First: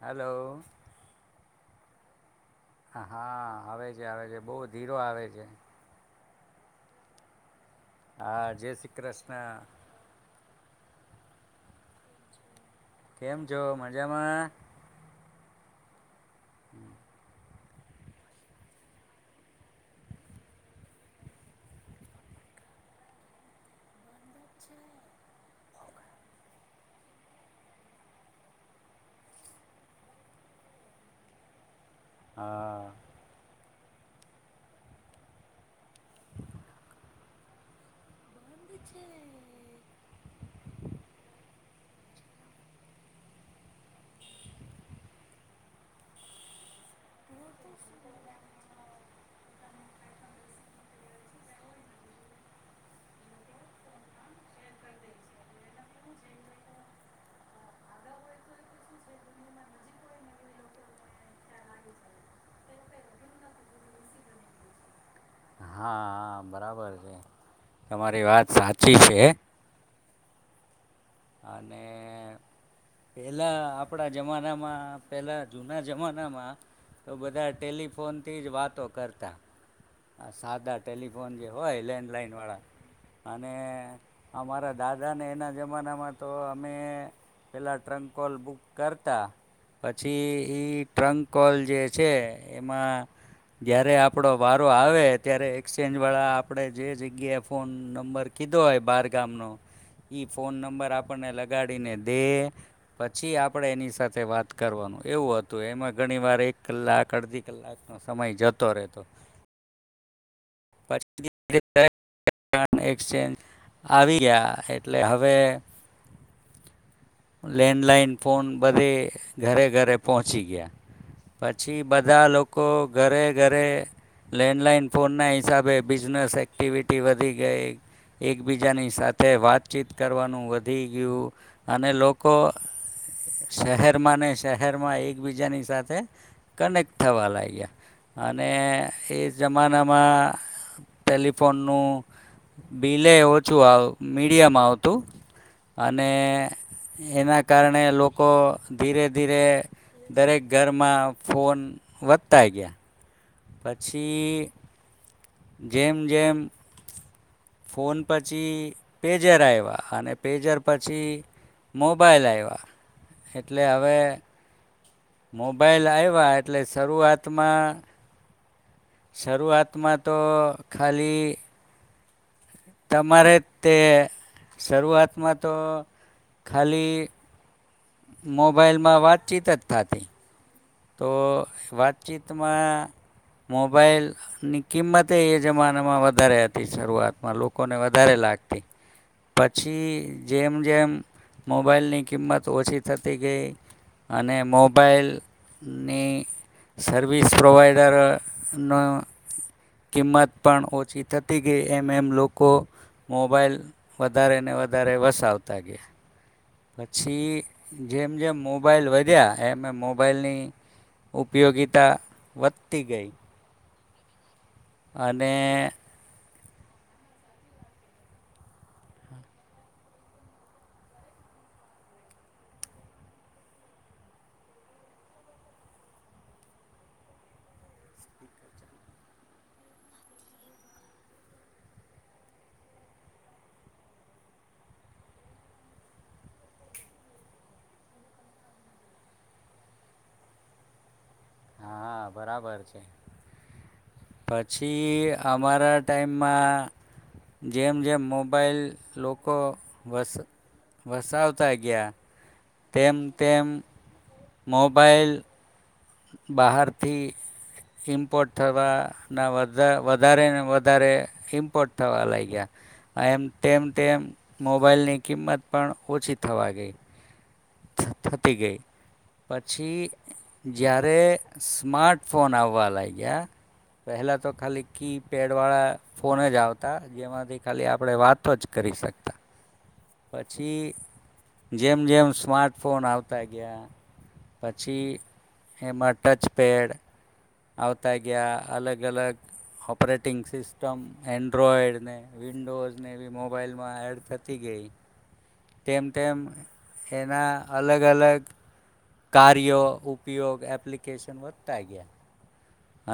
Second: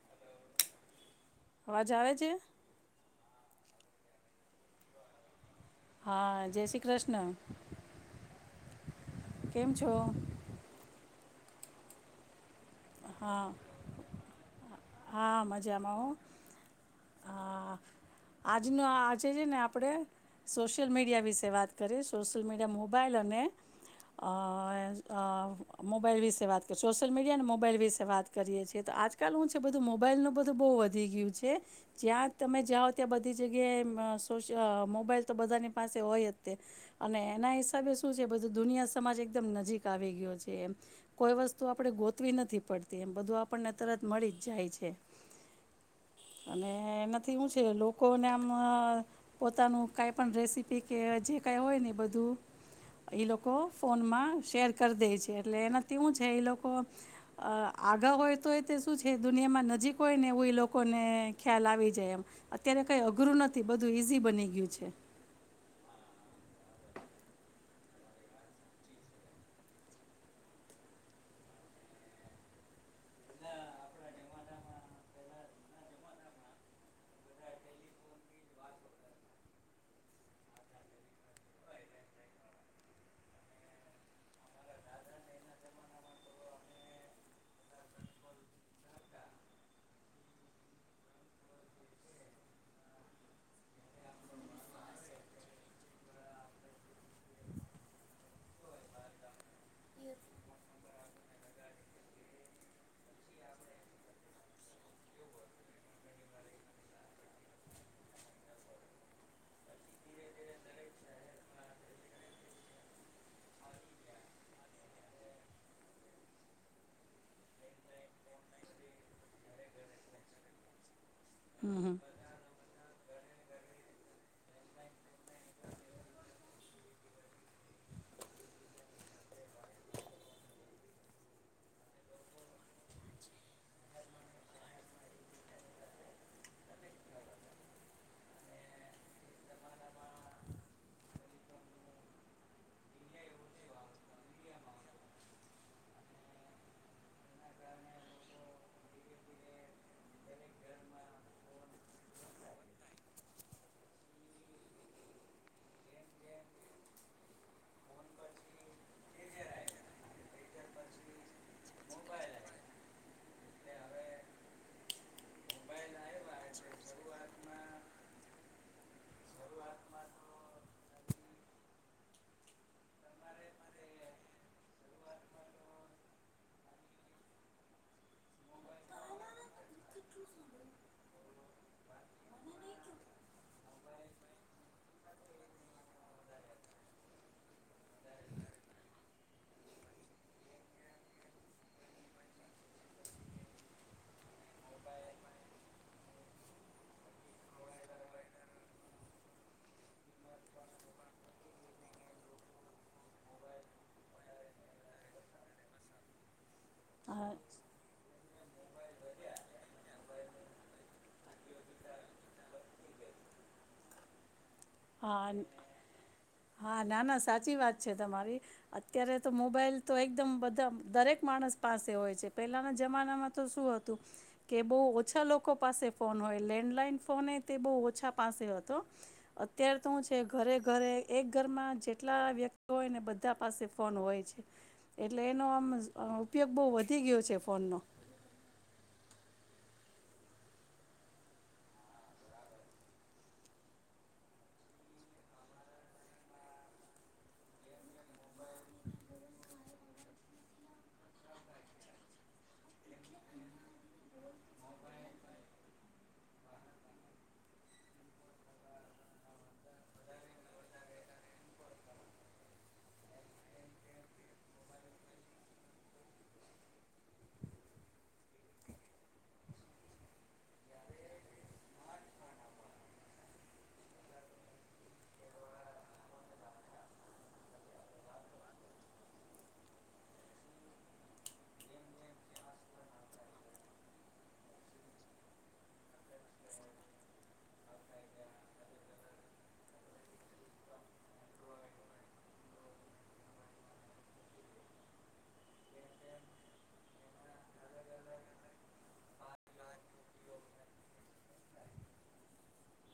હાલો. અવાજ આવે છે? હા, હા, આવે છે, આવે છે. બહું ધીરો આવે છે. હા, જય શ્રી કૃષ્ણ. હા, જય શ્રી કૃષ્ણ. કેમ છો કેમ હા છો મજામાં? જામાં હો. હા. આજનો આજે છે ને આપણે સોશિયલ મીડિયા વિશે વાત કરીએ. સોશિયલ મીડિયા મોબાઈલ અને અહ અહ મોબાઈલ વિશે વાત કરી. સોશિયલ મીડિયા અને મો બાઈલ વિશે વાત કરીએ છીએ. તો આજકાલ હું છે બધું મોબાઈલ નું બધું બહુ વધી ગયું છે. જ્યાં તમે હા જાઓ ત્યાં બધી જગ ગ્યાએ મ સો અહ મોબાઈલ તો બધાની પાસે હોય જ તે, અને એના હિસાબે શું છે દુનિયા સમાજ એકદમ નજીક આવી ગયો છે એમ. કોઈ વસ્તુ આપણે ગો તવી નથી પડતી એમ, બધું આપણને તરત મળી જ જાય છે. અને એનાથી હું છે લોકોને આમ અહ પોતાનું કાઈ પણ રેસીપી કે જે કાઈ હોય ને એ બધું એ લોકો ફોનમાં શેર કર દે છે, એટલે એનાથી હું છે ઈ લોકો અહ આઘા હોય તો એ તે શું છે દુનિયામાં નજીક હોય ને એવું એ લોકોને ખ્યાલ આવી જાય એમ, અત્યારે કંઈ અઘરું નથી બધું ઈઝી બની ગયું છે. બરેબર છે. તમારી વાત સાચી છે, અને પેલા આપણા જમાનામાં પેલા જુના જમાનામાં તો બધા ટેલિફોનથી જ વાતો કરતા, આ સાદા ટેલિફોન જે હોય લેન્ડલાઈનવાળા અને અમારા દાદાને એના જમાનામાં તો અમે પેલાં ટ્રંક કોલ બુક કરતા પછી ઈ ટ્રંક કોલ જે છે એમાં જ્યારે આપણો વારો આવે ત્યારે એક્સચેન્જવાળા આપણે જે જગ્યાએ ફોન નંબર કીધો હોય બાર ગામનો ઈ ફોન નંબર આપણને લગાડીને દે, પછી આપણે એની સાથે વાત કરવાનું એવું હતું એમાં ઘણી વાર એક કલાક અડધી કલાકનો સમય જતો રહેતો. પછી [unintelligible] એક્સચેન્જ આવી ગયા એટલે હવે. લેન્ડલાઈન ફોન બધે ઘરે-ઘરે પહોંચી ગયા. હમ પછી હમ બધા લો લોકો ઘરે-ઘરે લેન્ડલાઈન ફોનના હિસાબે બિઝનેસ એક્ટિવિટી વધી ગઈ, એકબીજાની સાથે વાતચીત કરવાનું વધી ગયું અને લોકો. લોકો શહેરમાં ને શહેરમાં એકબીજાની સાથે કનેક્ટ થવા લાગ્યા અને એ જમાનામાં ટેલિફોનનું બિલે ઓછું આવ મીડિયમ આવતું અને. એના કારણે લોકો ધીરે-ધીરે દરેક ઘરમાં ફોન વધતા ગયા. પછી. જેમ-જેમ. ફોન પછી પેજર આવ્યા અને પેજર પછી મોબાઈલ આવ્યા એટલે હવે. મોબાઈલ આવ્યા એટલે શરૂઆતમાં. શરૂઆતમાં તો ખાલી. તમારે તે શરૂઆતમાં તો ખાલી. મોબાઈલ માં વાતચીત જ થતી. તો વાતચીતમાં મોબાઈલની કિંમતે એ જમાનામાં વધારે હતી શરૂઆતમાં લોકોને વધારે લાગતી. પછી જેમ-જેમ મોબાઈલની કિંમત ઓછી થતી ગઈ અને મોબાઈલ. ની સર્વિસ પ્રોવાઈડરની કિંમત પણ ઓછી થતી ગઈ એમ-એમ લોકો મોબાઈલ વધારેને વધારે વસાવતા ગયા. પછી હા જેમ-જેમ મોબાઈલ વધ્યા એમ એ મોબાઈલની ઉપયોગીતા વધતી ગઈ. અને. હા હા ના ના સાચી વાત છે તમારી, અત્યારે તો મોબાઈલ તો એકદમ બધા દરેક માણસ. પાસે હોય છે. પહેલાના જમાનામાં તો શું હતું કે બહુ ઓછા લોકો પાસે ફોન હોય, લેન્ડલાઈન ફોન તે બહુ ઓછા પાસે હતો, અત્યારે તો હું છે ઘરે-ઘરે એક ઘરમાં જેટલા વ્યક્તિ હોયને બધા પાસે ફોન હોય છે, એટલે એનો આમ અહ ઉપયોગ બહુ વધી ગયો છે ફોનનો. હા, બરાબર છે, પછી અમારા ટાઈમમાં જેમ-જેમ મોબાઈલ લોકો વસ વસાવતા ગયા તેમ-તેમ મોબાઈલ બહારથી ઇમ્પોર્ટ થવાના વધા વધારેને વધારે ઈમ્પોર્ટ થવા લાયગા, એ તેમ તેમ મોબાઈલની કિંમત પણ ઓછી થવા ગઈ. થતી ગઈ, પછી જ્યારે સ્માર્ટ ફોન આવવા લાયગા, પહેલા તો ખાલી કી પેડ વાળા ફોન જ આવતા, જેમાંથી ખાલી આપણે વાતો જ કરી શકતા પછી જેમ-જેમ સ્માર્ટફોન આવતા ગયા, પછી એમાં ટચ પેડ આવતા ગયા, અલગ-અલગ ઓપરેટિંગ સિસ્ટમ એન્ડ્રોઈડને, વિન્ડોઝને એવી મોબાાઈલમાં એડ થતી ગઈ તેમ-તેમ એના અલગ અલગ કાર્યો, ઉપયોગ, એપ્લિકેશન વધતા ગયા.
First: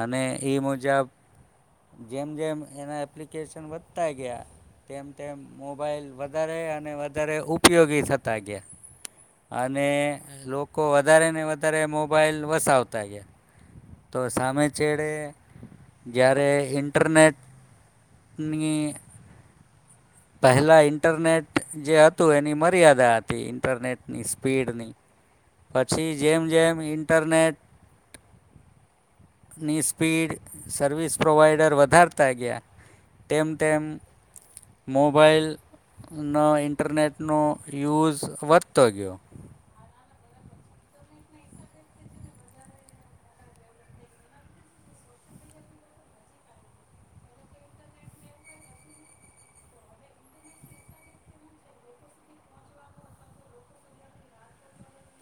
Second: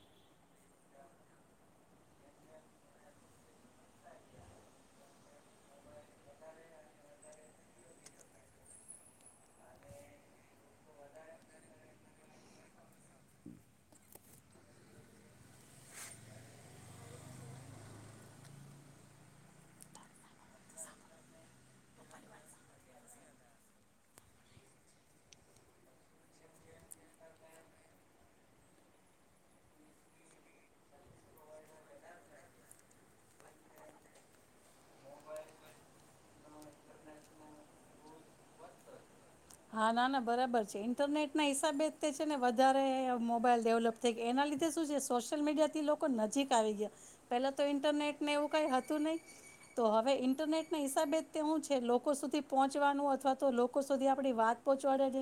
અને ઈ મુજબ જેમ-જેમ એના એપ્લિકેશન વધતા ગયા તેમ-તેમ મોબાઈલ વધારે અને વધારે ઉપયોગી થતા ગયા, અને લોકો વધારે ને વધારે મોબાઈલ વસાવતા ગયા, તો સામે છેડે જ્યારે ઇન્ટરનેટની પહેલાં ઇન્ટરનેટ જે હતું એની મર્યાદા હતી ઇન્ટરનેટની સ્પીડની, પછી જેમ જેમ ઇન્ટરનેટ ની સ્પીડ, સર્વિસ પ્રોવાઈડર વધારતા ગયા, તેમ-તેમ મોબાઈલનો, ઇન્ટરનેટનો યુઝ વધતો ગયો. હા ના-ના બરાબર છે. ઈન્ટરનેટ ના હિસાબે તે છે ને વધારે મોબાઈલ ડેવલપ થય ગયા એના લીધે શું છે સોશિયલ મીડિયા થી લોકો નજીક આવી ગયા, પેલા તો ઈન્ટરનેટ ને એવું કાઈ હતું નહી. તો હવે ઈન્ટરનેટ ના હિસાબે જ તે હું છે લોકો સુધી પહોંચવાનું અથવા તો લોકો સુધી આપણી વાત પહોંચાડે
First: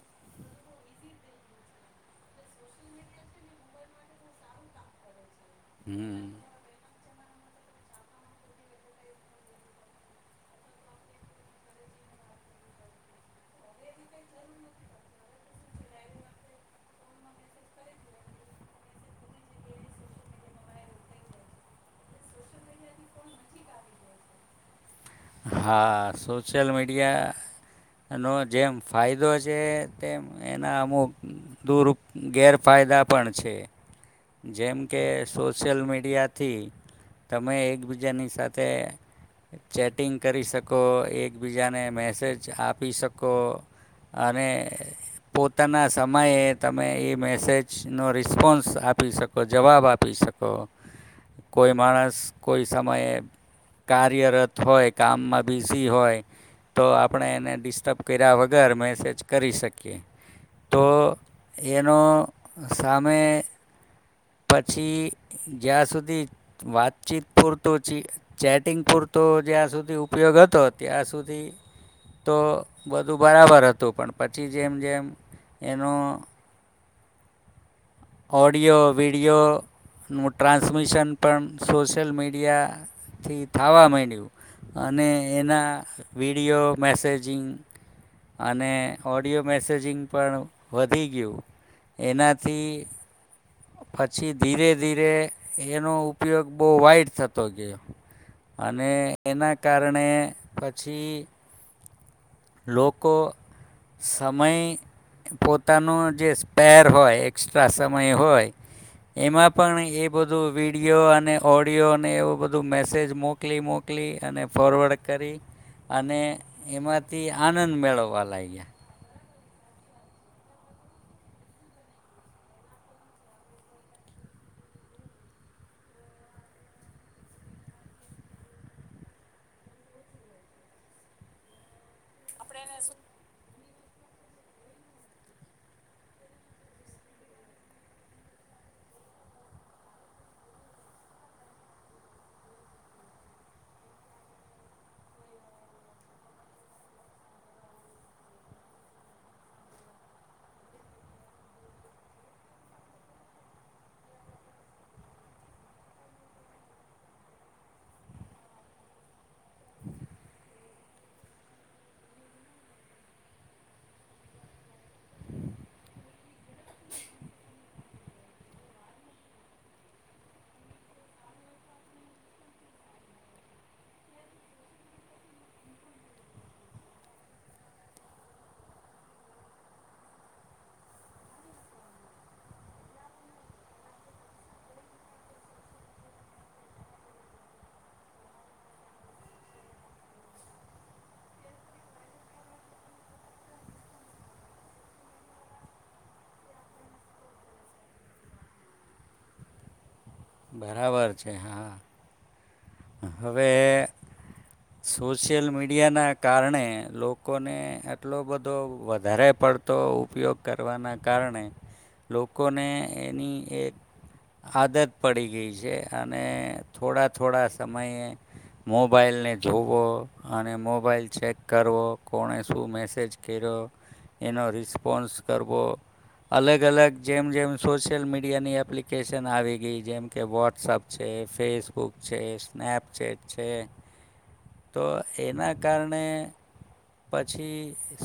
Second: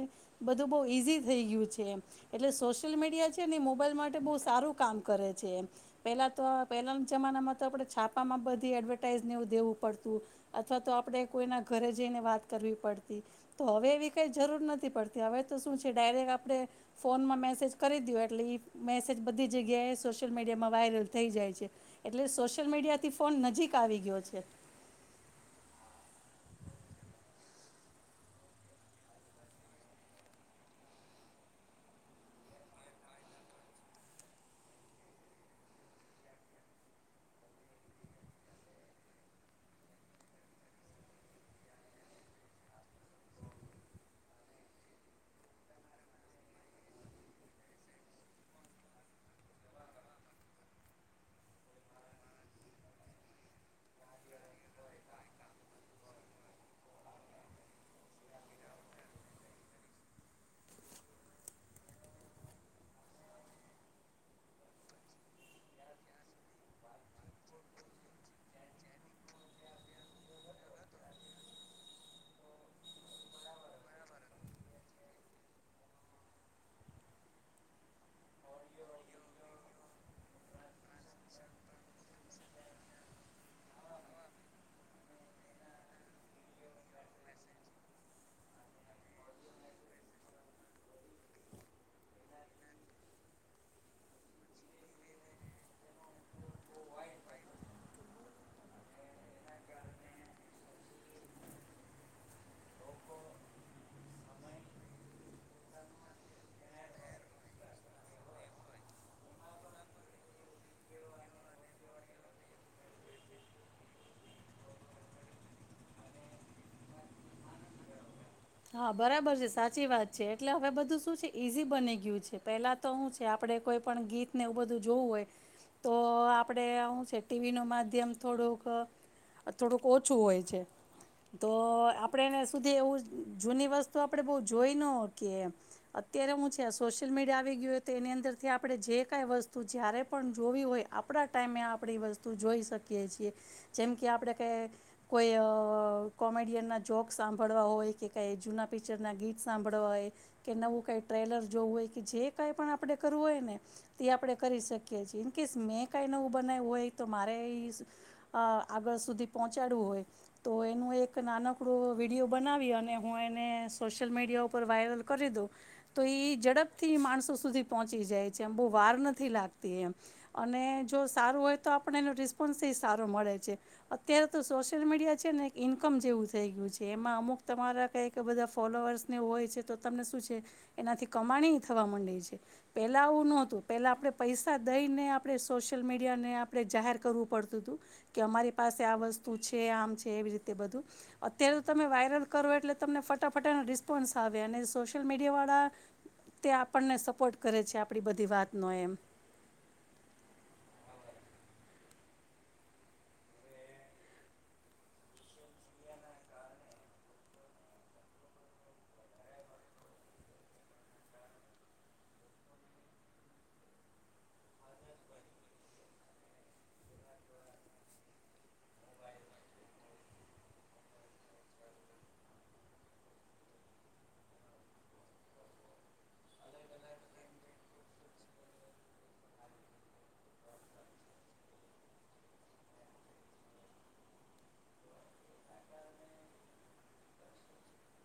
બધું બહુ ઈઝી થઈ ગયું છે એમ, એટલે સોશિયલ મીડિયા છે ને એ મોબાઈલ માટે બહુ સારું કામ કરે છે એમ. હમ્મ. પેલા તો આ પેનલ જમાનામાં તો આપણે છાપામાં બધી એડવર્ટાઈઝને એવું દેવું પડતું, અથવા તો આપડે કોઈના ઘરે જઈને વાત કરવી પડતી તો હવે એવી કાઈ જરૂર નથી પડતી હવે તો શું છે ડાયરેક્ટ આપણે ફોનમાં મેસેજ કરી દ્યો એટલે ઈ મેસેજ બધી જગ્યાએ સોશિયલ મીડિયામાં વાયરલ થઈ જાય છે. એટલે સોશિયલ મીડિયા થી ફોન નજીક આવી ગયો છે. હા સોશિયલ મીડિયા એનો જેમ ફાયદો છે તેમ એના અમુક દૂરઉપ ગેરફાયદા પણ છે, જેમ કે સોશિયલ મીડિયાથી તમે એકબીજાની સાથે ચેટ ટિંગ કરી શકો, એકબીજાને મેસેજ આપી શકો, અને પોતાના સમયે તમે એ મેસેજનો રિસ્પોન્સ આપી શકો, જવાબ આપી શકો, કોઈ માણસ કોઈ સમયે કાર્યરત હોય કામમાં બિઝી હોય તો આપણે એને ડિસ્ટર્બ કર્યા વગર મેસેજ કરી શકીએ. તો એનો સામે પછી જ્યાં સુધી વાતચીત પૂરતું ચી ચેટિંગ પૂરતો જ્યાં સુધી ઉપયોગ હતો ત્યાં સુધી તો બધું બરાબર હતું, પણ પછી જેમ જેમ એનો ઓડિયો, વિડિયો, મુ ટ્રાન્સમિશન પણ સોશિયલ મીડિયાથી થાવા માંડ્યું, અને એના વિડિયો, મેસેજિંગ અને ઓડિયો મેસેજિંગ પણ વધી ગયું, એનાથી પછી ધીરે ધીરે એનો ઉપયોગ બહુ વાઈટ થતો ગયો, અને એના કારણે પછી લોકો સમય પોતાનું જે સ્પેર હોય એક્સ્ટ્રા સમય હોય, એમાં પણ એ બધું વિડીયો અને ઓડિયો અને એવું બધું મેસેજ મોકલી મોકલી અને ફોરવર્ડ કરી, અને એમાં થી આનંદ મેળવાનુ. હા બરાબર છે. સાચી વાત છે, એટલે હવે બધું શું છે ઈઝી બની ગયું છે પહેલા તો હું છે આપણે કોઈ પણ ગીતને એવું બધું જોવું હોય, તો આપણે આવું છે ટીવી નું માધ્યમ થોડુંક થોડુંક ઓછું હોય છે, તો આપણેને સુધી એવું જૂની વસ્તુ આપણે બહુ જોઈ ન હકે એમ, અત્યારે હું છે સોશિયલ મીડિયા આવી ગયું હોય ત એની અંદરથી આપણે જે કઈ વસ્તુ જ્યારે પણ જોવી હોય આપણા ટાઈમે આપણે વસ્તુ જોઈ શકીએ છીએ, જેમ કે આપણે કઈ કોઈ અ કોમેડિયનના જોક સાંભળવા હોય કે કાંઈ જૂના પિક્ચરનાં ગીત સાંભળવા હોય, કે નવું કાંઈ ટ્રેલર જોવું હોય કે જે કઈ પણ આપણે કરવું હોય ને, તે આપણે કરી શકીએ છે કીસ મેં કાંઈ નવું બનાવવું હોય તો મારે આગળ સુધી પહોંચાડવું હોય તો એનું એક નાનકડો વિડીયો બનાવી અને અને હું એને સોશિયલ મીડિયા ઉપર વાયરલ કરી દઉં, તો એ ઝડપથી માણસો સુધી પહોંચી જાય છે એમ બહુ વાર નથી લાગતી એમ, અને જો સારું હોય તો આપણ એનો રિસ્પોન્સ એ સારો મળે છે, અત્યારે તો સોશિયલ મીડિયા છે ને એક ઇન્કમ જેવું થઈ ગયું છે. એમાં અમુક તમારા કઈક બધા ફોલોઅર્સને હોય છે તો તમને શું છે, એનાથી કમાણી થવા માંડે છે. પહેલા આવું ન હોતું પહેલા આપણે પૈસા દઈને આપણે સોશિયલ મીડિયાને આપણે જાહેર કરવું પડતું હતું, કે અમારી પાસે આ વસ્તુ છે આમ છે એવી રીતે બધું, અત્યારે તો તમે વાયરલ કરવું એટલે તમને ફટાફટ એનો રિસ્પોન્સ આવે અને સોશિયલ મીડિયા વાળા, તે આપને સપોર્ટ કરે છે આપડી બધી વાતને બરાબર છે હા. હવે સોશિયલ મીડિયાના કારણે લોકોને આટલૂ બધુ વધારે પડતો ઉપયોગ કરવાના કારણે, લોકોને એની એક આદત પડી ગઈ છે, અને થોડા થોડા સમયે, મોબાઈલને જોવો અને મોબાઈલ ચેક કરવો કોણે શું મેસેજ કર્યો એનો રિસ્પોન્સ કરવો, અલગ અલગ જેમ જેમ સોશિયલ મીડિયાની એપ્લિકેશન આવી ગઈ જેમ કે વોટ્સઅપ છે ફેસબુક છે સ્નેપચેટ છે, તો એના કારણે પછી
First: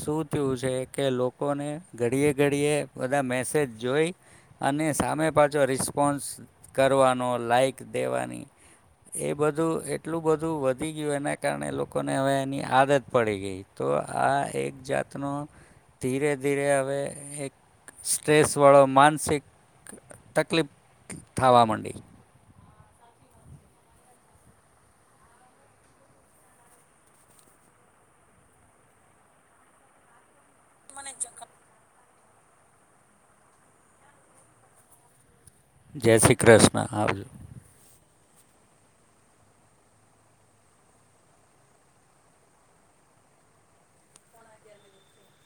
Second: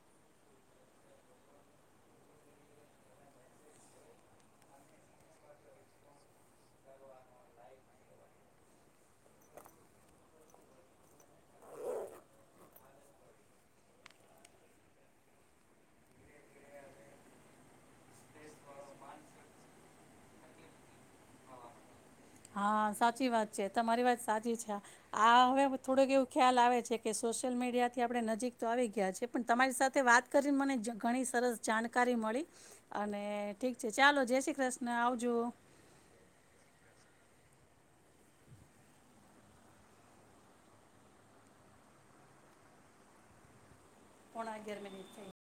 શું થયું છે કે લોકોને ઘડીએ ઘડીએ બધા મેસેજ જોઈ, અને સામે પાછો રિસ્પોન્સ કરવાનો લાઈક દેવાની, એ બધું એટલું બધું વધી ગયું એના કારણે લોકોને હવે એની આદત પડી ગઈ. તો આ એક જાતનો, ધીરે ધીરે હવે એક સ્ટ્રેસ વાળો માનસિક તકલીફ થવા માંડી. હા સાચી વાત છે તમારી વાત સાચી છે, આ હવે થોડુંક એવું ખ્યાલ આવે છે, કે સોશિયલ મીડિયાથી આપણે નજીક તો આવી ગયા છેએ પણ તમારી સાથે વાત કરી મને ઘણી સરસ જાણ કરી મળી, અને ઠીક છે ચાલો જય શ્રી કૃષ્ણ આવજો. જય શ્રી કૃષ્ણ આવજો. પોણા અગિયાર [unintelligible]